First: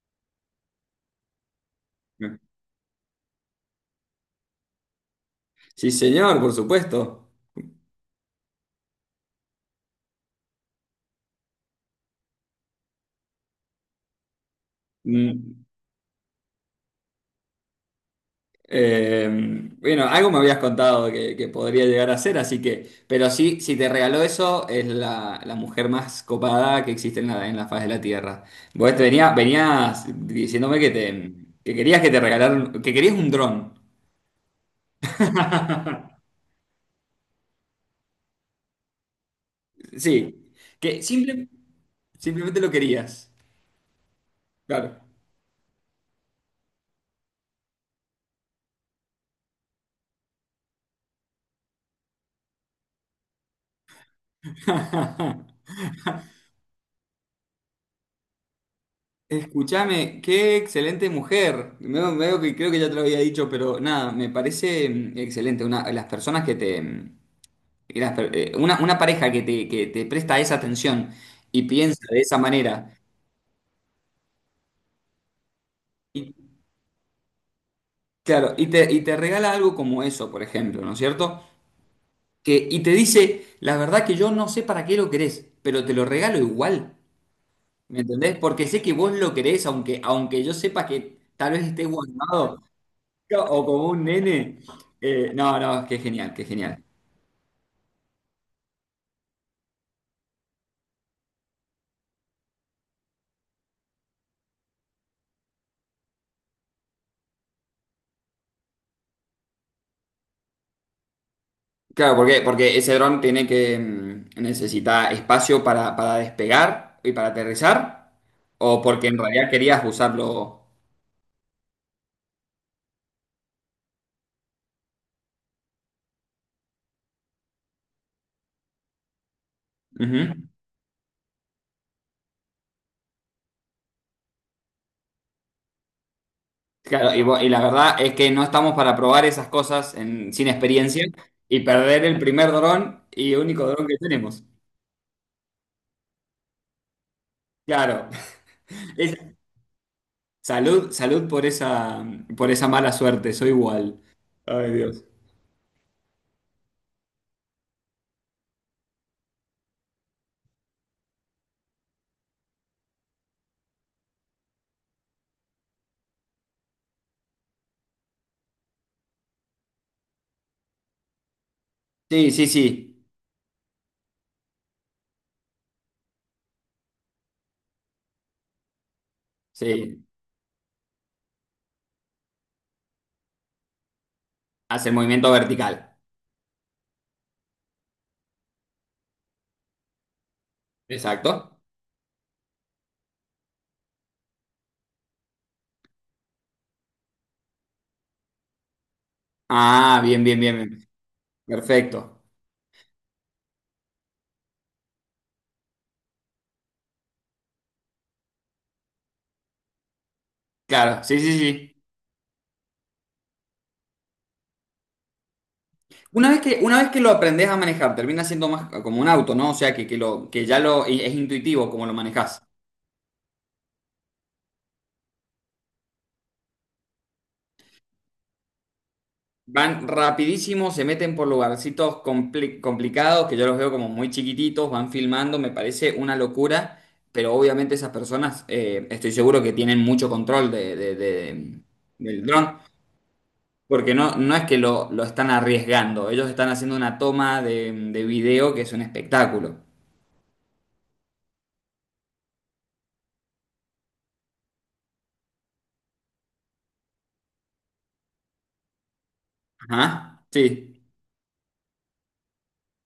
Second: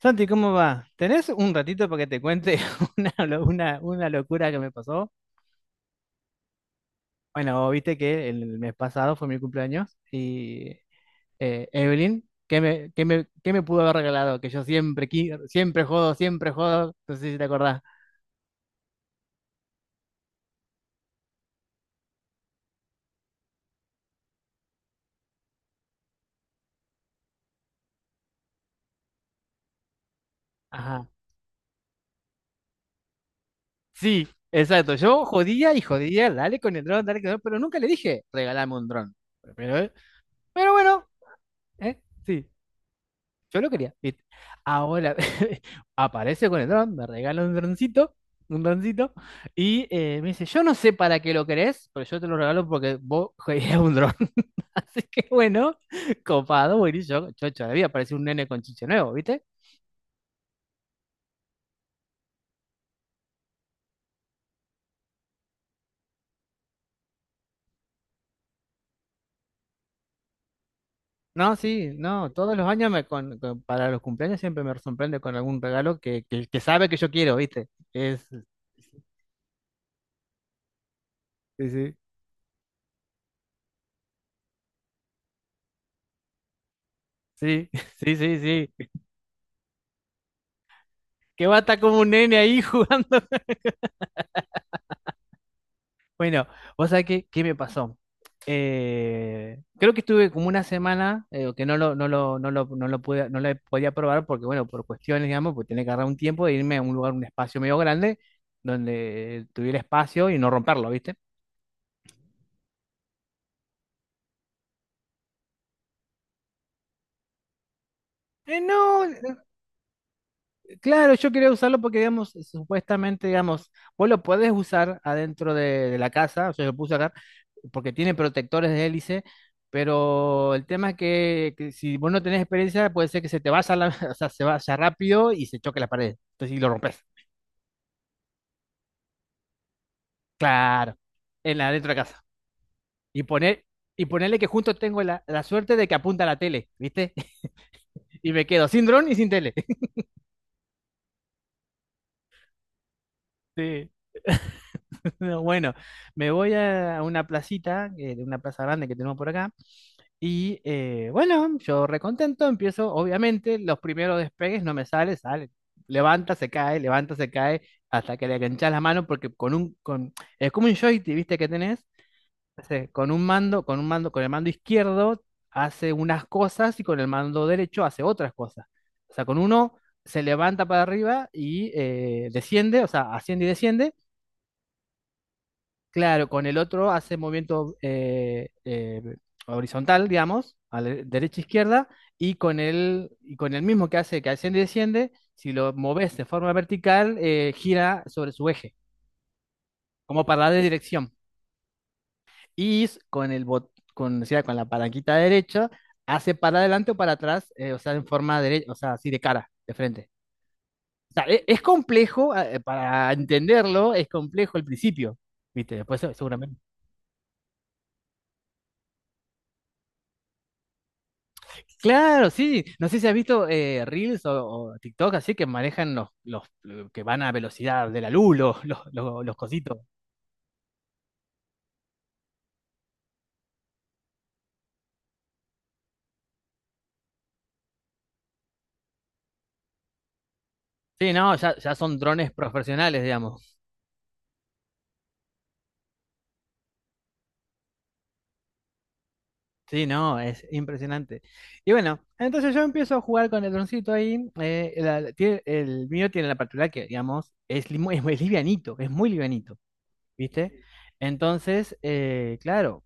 Santi, ¿cómo va? ¿Tenés un ratito para que te cuente una locura que me pasó? Sí, señor, por supuesto. Bueno, viste que el mes pasado fue mi cumpleaños y Evelyn, ¿qué me pudo haber regalado? Que yo siempre, Mm, siempre jodo, no sé si te acordás. eh, bueno, algo me habías contado que podría llegar a ser, así que, pero sí, si te regaló eso, es la mujer más copada que existe en la faz de la Tierra. Vos venías diciéndome que Ajá. te querías que te regalaran, que querías un dron. Sí, exacto, yo jodía y jodía, dale con el dron, dale con el dron, pero nunca le dije, regalame un dron. Pero, Sí, pero que bueno, simple- ¿eh? Sí. simplemente lo querías. Yo lo quería, ¿viste? Claro. Ahora aparece con el dron, me regala un droncito, y me dice, yo no sé para qué lo querés, pero yo te lo regalo porque vos querías un dron. Así que bueno, copado, buenísimo, chocho de la vida, parece un nene con chiche nuevo, ¿viste? Escúchame, qué excelente mujer. Veo que creo que ya te lo había dicho, pero nada, me parece excelente. Una, las personas que te. Mm, una pareja que te presta esa atención No, y sí, piensa de no, esa todos los años manera. me para los cumpleaños siempre me sorprende con algún regalo que, Y, que, que sabe que yo quiero, ¿viste? Es, claro, y te regala algo como eso, por ejemplo, ¿no es cierto? sí, sí, Que, y te dice, la verdad que yo no sé para qué lo querés, pero te lo regalo igual. sí, ¿Me sí, sí, entendés? Porque sé sí, que vos lo querés, aunque yo sepa que que tal va a vez estar estés como un nene ahí guardado. jugando. O como un nene. No, no, qué genial, qué Bueno, genial. vos sabés qué, qué me pasó. Creo que estuve como una semana que no lo, no lo, no lo, no lo pude, no lo podía probar porque, bueno, por cuestiones, digamos, pues tenía que agarrar un tiempo de irme a un lugar, un espacio medio grande, donde tuviera espacio y no romperlo, ¿viste? Claro, ¿por qué? Porque ese dron necesita espacio para despegar y para aterrizar, o no. porque en realidad querías usarlo. Claro, yo quería usarlo porque, digamos, supuestamente, digamos, vos lo podés usar adentro de la casa, o sea, lo puse acá, porque tiene protectores de hélice, Ujú. pero el tema es que si vos no tenés experiencia, puede ser que se te vaya, la, o sea, se vaya rápido y se choque la pared. Entonces, y lo rompes. Claro, y, y la verdad es que no estamos para probar esas cosas sin Claro, experiencia en y la dentro de la perder el casa. primer dron Y y poner, único dron que y ponerle tenemos. que junto tengo la, la suerte de que apunta a la tele, ¿viste? Claro. Y me quedo sin dron y Es- sin tele. Salud, salud por esa mala suerte, soy Sí. igual. Ay, Dios. Bueno, me voy a una placita, de una plaza grande que tenemos por acá. Y bueno, yo recontento, empiezo, obviamente, los primeros despegues no me sale, sale. Levanta, se cae, hasta que le enganchas la mano, porque con es como un joystick, ¿viste? Que tenés, Sí, sí, entonces, sí. Con el mando izquierdo hace unas cosas y con el mando derecho hace otras cosas. O sea, con uno Sí. se levanta para arriba y desciende, o sea, asciende y desciende. Hace el movimiento vertical. Claro, con el otro hace movimiento horizontal, digamos, a la derecha e Exacto. izquierda, y con el mismo que hace que asciende y desciende, si lo moves de forma vertical, gira sobre su eje, Ah, bien, como bien, para bien, de bien. dirección. Perfecto. Y con el bot- con, o sea, con la palanquita derecha, hace para adelante o para atrás, o sea, en forma derecha, o sea, así de cara, de frente. Claro, O sí, sea, sí, es sí. complejo, para entenderlo, es complejo el principio, ¿viste? Después Una vez que, seguramente. una vez que lo aprendes a manejar, termina siendo más como un auto, ¿no? O sea, que, lo, que ya lo, y es intuitivo como lo Claro, manejas. sí. No sé si has visto Reels o TikTok así que manejan los que van a velocidad de la luz, los cositos. Van rapidísimo, se meten por lugarcitos complicados, que yo los veo como muy chiquititos, van filmando, me parece una locura, pero obviamente esas personas, estoy seguro que tienen mucho control Sí, no, ya, ya son del drones dron. profesionales, digamos. Porque no, no es que lo están arriesgando, ellos están haciendo una toma de video que es un espectáculo. Sí, no, es impresionante. Y bueno, entonces yo empiezo a jugar con el droncito ahí. El mío tiene la particularidad que, digamos, es, es muy livianito, Ajá, ¿viste? sí, Entonces, claro,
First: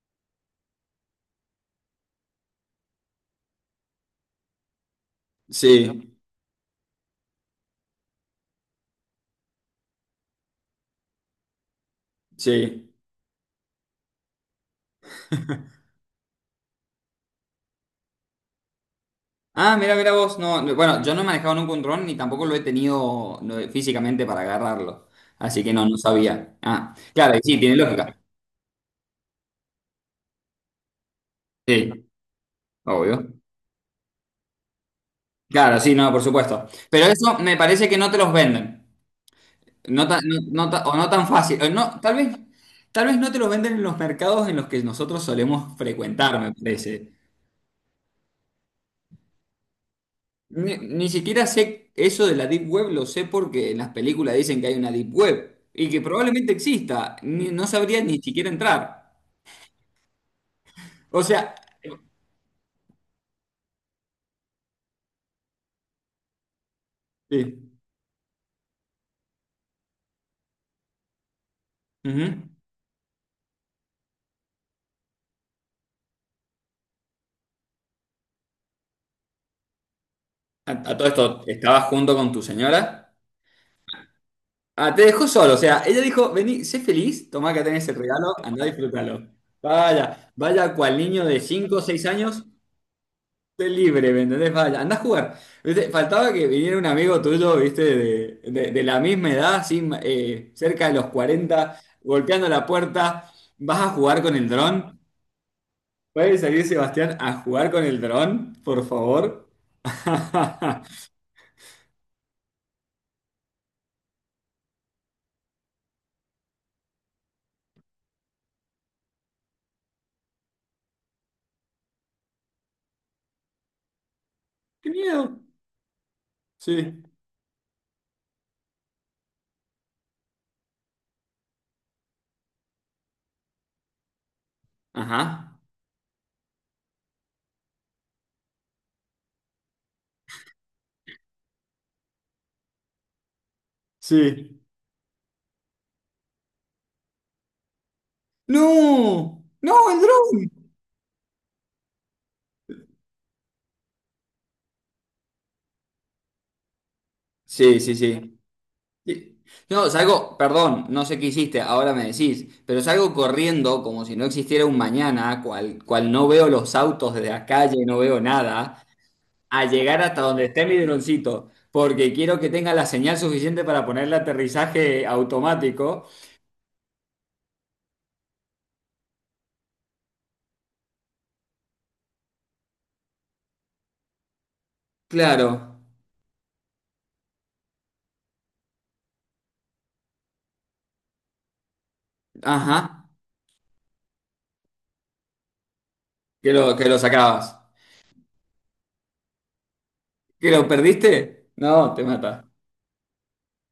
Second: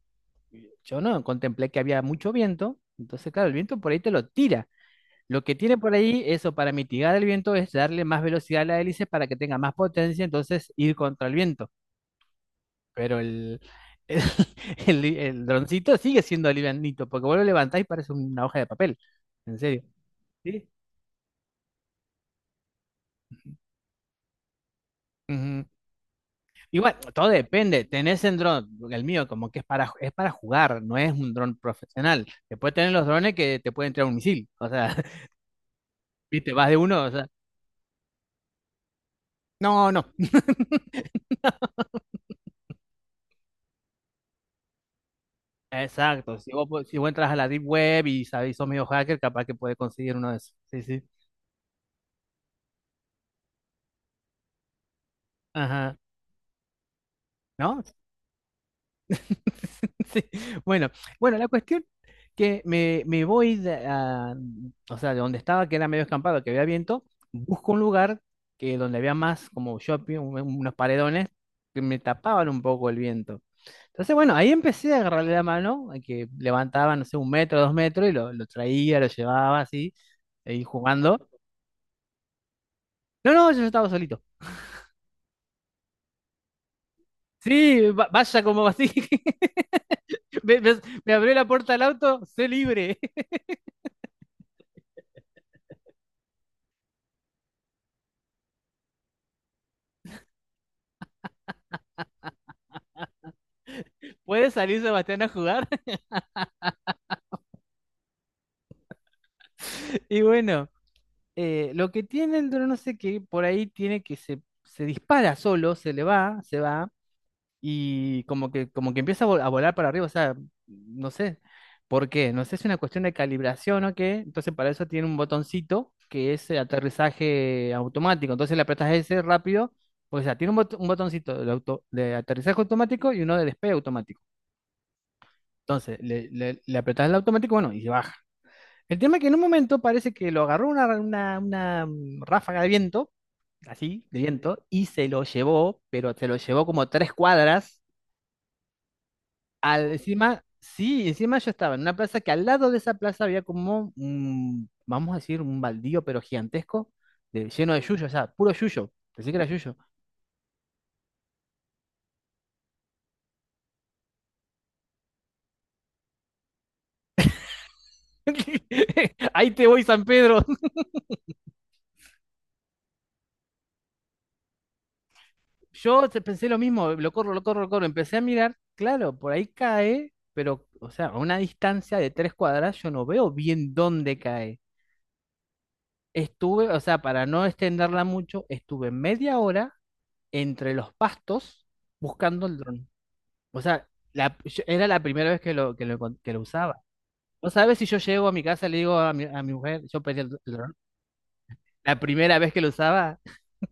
yo no contemplé que había mucho viento. Entonces, claro, el viento por ahí te lo tira. Lo que tiene por sí, ahí, eso para mitigar el viento, es darle más velocidad a la hélice para que tenga más potencia, entonces ir contra el viento. sí. Pero el, el droncito sigue siendo livianito, porque vos lo levantás y parece una hoja de papel. En Ah, serio. mira, mira vos, no, Sí. no, bueno, yo no he manejado nunca un dron ni tampoco lo he tenido no, físicamente para agarrarlo, así Ujú. que no, no sabía. Ah, Igual, todo claro, y sí, tiene depende. lógica. Tenés el dron, el mío, como que es para jugar, no es un dron Sí, profesional. Después tenés los obvio. drones que te pueden entrar un misil. O sea, Claro, sí, no, por viste, supuesto. vas de uno, Pero o sea. eso me parece que no te los venden. No, no. No tan, no tan fácil. O no, tal vez no te lo venden en los mercados en los que nosotros solemos Exacto, frecuentar, si me vos, si vos parece. entras a la Deep Web y sabés, sos medio hacker, capaz que puedes conseguir uno de esos. Ni, Sí, sí. ni siquiera sé eso de la Deep Web, lo sé porque en las películas dicen que hay una Deep Web y Ajá. que probablemente exista. No ¿No? sabría ni siquiera entrar. Sí. Bueno, O bueno, la sea, cuestión que me, o sea, de donde estaba, que era medio escampado, que había viento, busco sí. un lugar que donde había más como shopping, unos paredones que me tapaban Ujú. un poco el viento. Entonces, bueno, ahí empecé a agarrarle la mano, a que levantaba, no sé, un metro, dos metros, y lo traía, lo llevaba así, ahí A todo jugando. esto, ¿estabas junto con tu señora? No, no, yo estaba solito. Ah, te dejó solo. O sea, ella dijo, vení, sé feliz, tomá que Sí, tenés el regalo, vaya andá como a así. disfrútalo. Vaya, Me, vaya me- cual Me niño abrió de la puerta cinco o del seis auto, años sé libre. Esté libre, ¿me entendés? Vaya, andá a jugar. ¿Viste? Faltaba que viniera un amigo tuyo, ¿viste? De la misma edad, así, cerca de los 40, golpeando la puerta. ¿Vas a jugar con el Puede salir dron? Sebastián a jugar. ¿Puede salir Sebastián a jugar con el dron, por favor? Y bueno, lo que tiene el dron, no sé qué, por ahí tiene que se dispara solo, se le va, se va, y como que empieza a a volar para arriba, o sea, no sé por qué, no sé si es una cuestión de calibración o qué, entonces para eso ¡Qué tiene un miedo! botoncito que es el Sí. aterrizaje automático, entonces le apretas ese rápido, o sea, tiene un, un botoncito de, de aterrizaje automático y uno de despegue automático, Ajá. entonces le apretas el automático, bueno, y se baja. El tema es que en un momento parece que lo agarró una ráfaga de viento, así, de Sí. viento, y se lo llevó, pero se lo llevó como 3 cuadras. ¡No! ¡No, Al, el encima, dron! sí, encima yo estaba en una plaza que al lado de esa plaza había como un, vamos a decir, un baldío, pero gigantesco, lleno de Sí, sí, yuyo, o sea, sí. puro yuyo. Pensé Sí. que era yuyo. No, salgo, perdón, no sé qué hiciste, ahora me decís, pero salgo corriendo como si no existiera un mañana, cual, cual no veo los autos de la calle, no veo nada, Ahí a te voy, llegar San hasta Pedro. donde esté mi droncito, porque quiero que tenga la señal suficiente para ponerle aterrizaje automático. Yo pensé lo mismo, lo corro, lo corro, lo corro. Empecé a mirar, claro, por ahí cae, pero, o sea, a una distancia de 3 cuadras yo no veo bien dónde cae. Claro, Estuve, o sea, para no extenderla mucho, estuve media hora entre los pastos buscando el dron. ajá, O sea, era la primera vez que lo que lo, usaba. que lo No sacabas. sabes si yo llego a mi casa y le digo a mi mujer, yo pedí ¿Que el lo dron. perdiste? No, La te primera mata. vez que lo usaba.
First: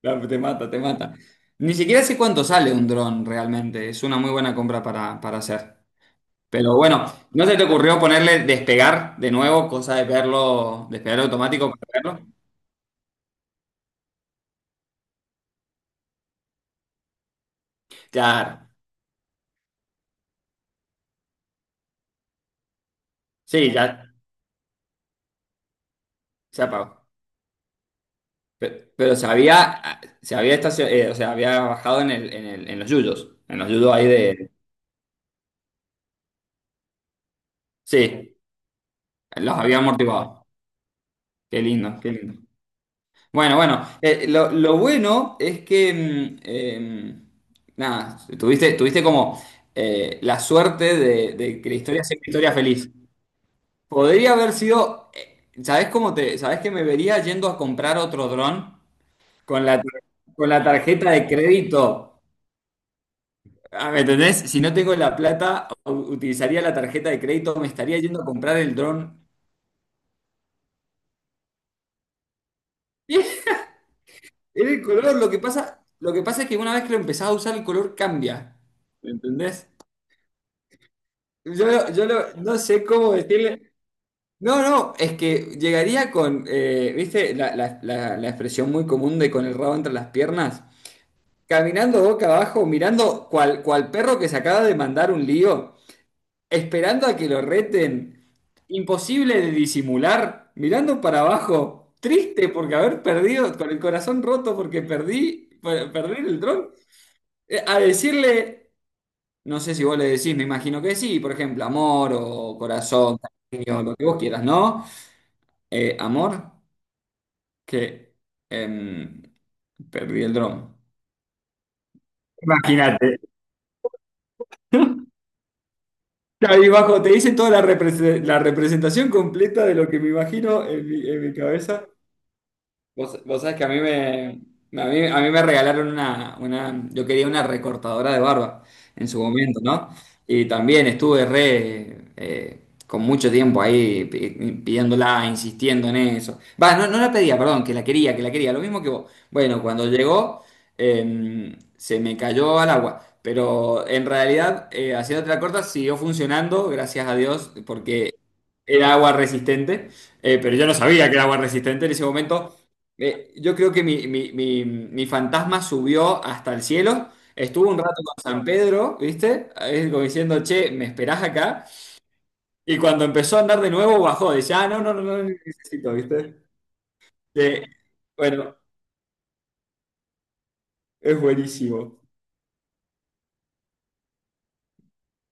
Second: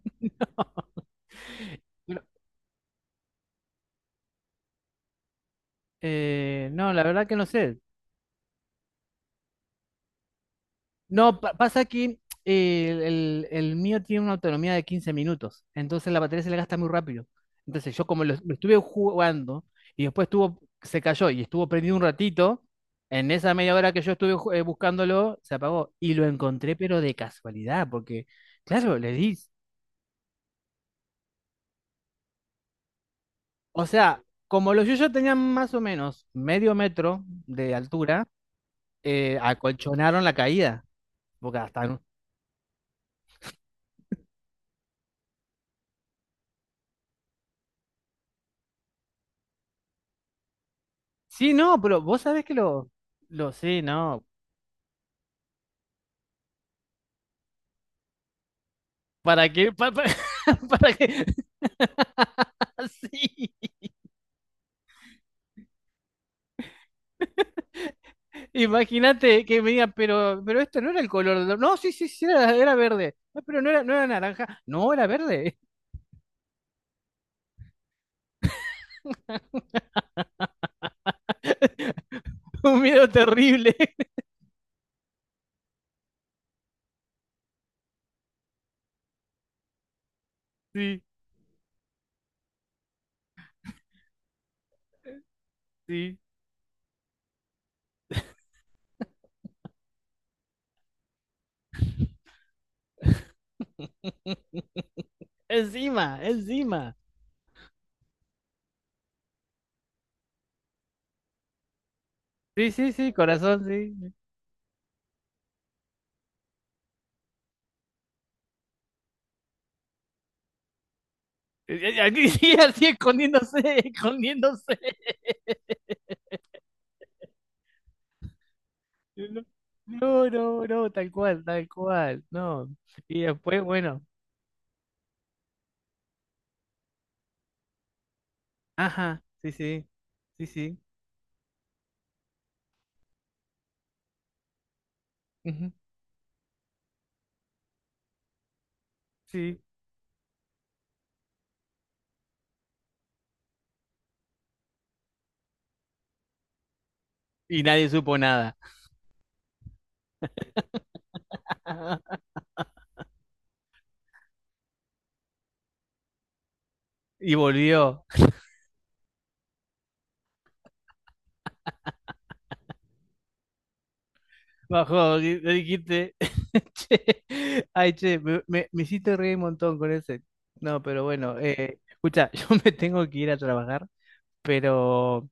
Te mata, te mata. Ni siquiera sé Bueno, cuánto sale un dron realmente, es una muy buena compra para hacer. Pero no, la bueno, verdad que ¿no no se te sé. ocurrió ponerle despegar de nuevo, cosa de verlo, despegar No, automático pasa que para verlo? El mío tiene una autonomía de 15 minutos. Entonces la batería se le gasta muy rápido. Entonces yo como lo Claro, estuve jugando y después estuvo, se cayó y estuvo prendido un ratito, en esa sí, media hora que yo ya estuve buscándolo, se apagó. Y lo se encontré, pero apagó. de casualidad, porque, claro, le Pero, di. O sea, había bajado en el, en los O yuyos ahí sea, de... como los yuyos tenían más o menos medio metro de altura, Sí, los había acolchonaron la amortiguado. caída. Porque Qué hasta... lindo, no. qué lindo. Bueno, bueno, lo bueno es que, nada, tuviste como la suerte de, Sí, de que la no, pero historia sea vos una sabés historia que feliz. lo... Lo sí, no. Podría haber sido, sabes que me vería yendo a comprar otro dron ¿Para con qué? la, tar- con la ¿Para, tarjeta qué? de crédito. Sí. Ah, ¿me entendés? Si no tengo la plata, utilizaría la tarjeta de crédito, me estaría yendo a comprar el dron. Imagínate que me digan, pero esto no era el color. No, sí, sí, sí, era, era verde. "No, pero no era, no era naranja. Era el No, era color, lo que verde. pasa, lo que pasa es que una vez que lo empezás a usar, el color cambia. ¿Me entendés? No Un sé miedo cómo decirle. terrible. No, no, es que llegaría con, ¿viste? La expresión muy común de con el rabo entre las piernas. Sí, Caminando boca abajo, mirando cual, cual perro que se acaba de mandar un lío, sí. esperando a que lo reten, imposible de disimular, mirando para abajo, triste porque haber perdido, con el corazón roto porque perdí Encima, el dron, encima. A decirle, no sé si vos le decís, me imagino que sí, por ejemplo, amor o Sí, sí, sí, corazón, corazón, cariño, lo que sí. vos quieras, ¿no? Amor, que em, perdí el dron. Aquí sí, así Imagínate. escondiéndose, escondiéndose. Ahí bajo, te hice toda la representación completa de lo que me No, no, imagino no, en mi tal cabeza. cual, no. Y Vos sabés después, que a mí bueno, me, a mí me regalaron yo quería una recortadora de barba en ajá, su sí, momento, sí, ¿no? Y sí, sí, también estuve con mucho tiempo ahí pidiéndola, ujú, insistiendo en eso. Va, no, no la pedía, perdón, que la quería, lo mismo que vos. sí. Bueno, cuando llegó, se me cayó al agua. Pero en realidad, haciéndote la corta, siguió funcionando, gracias a Dios, Y nadie porque supo nada. era agua resistente. Pero yo no sabía que era agua resistente en ese momento. Yo creo que mi fantasma subió hasta el cielo, Y estuvo un rato volvió, con San Pedro, ¿viste? Ahí como diciendo, che, ¿me esperás acá? Y cuando empezó a andar de nuevo, bajó, decía ah, no, no, no, bajó, no no y le necesito, dijiste, ¿viste? che, Eh, ay, che, me, bueno, me, me hiciste reír un montón con ese. No, pero es bueno, buenísimo. escucha, yo me tengo que ir a trabajar, pero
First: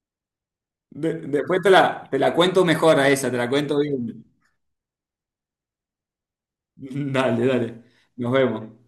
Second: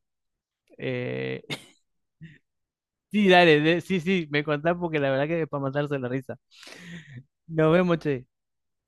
Eh, Después te la, te la cuento mejor a sí, esa, te la dale, cuento sí, bien. sí, me contás porque la verdad que es para matarse la risa. Dale, Nos dale, vemos, che. nos vemos.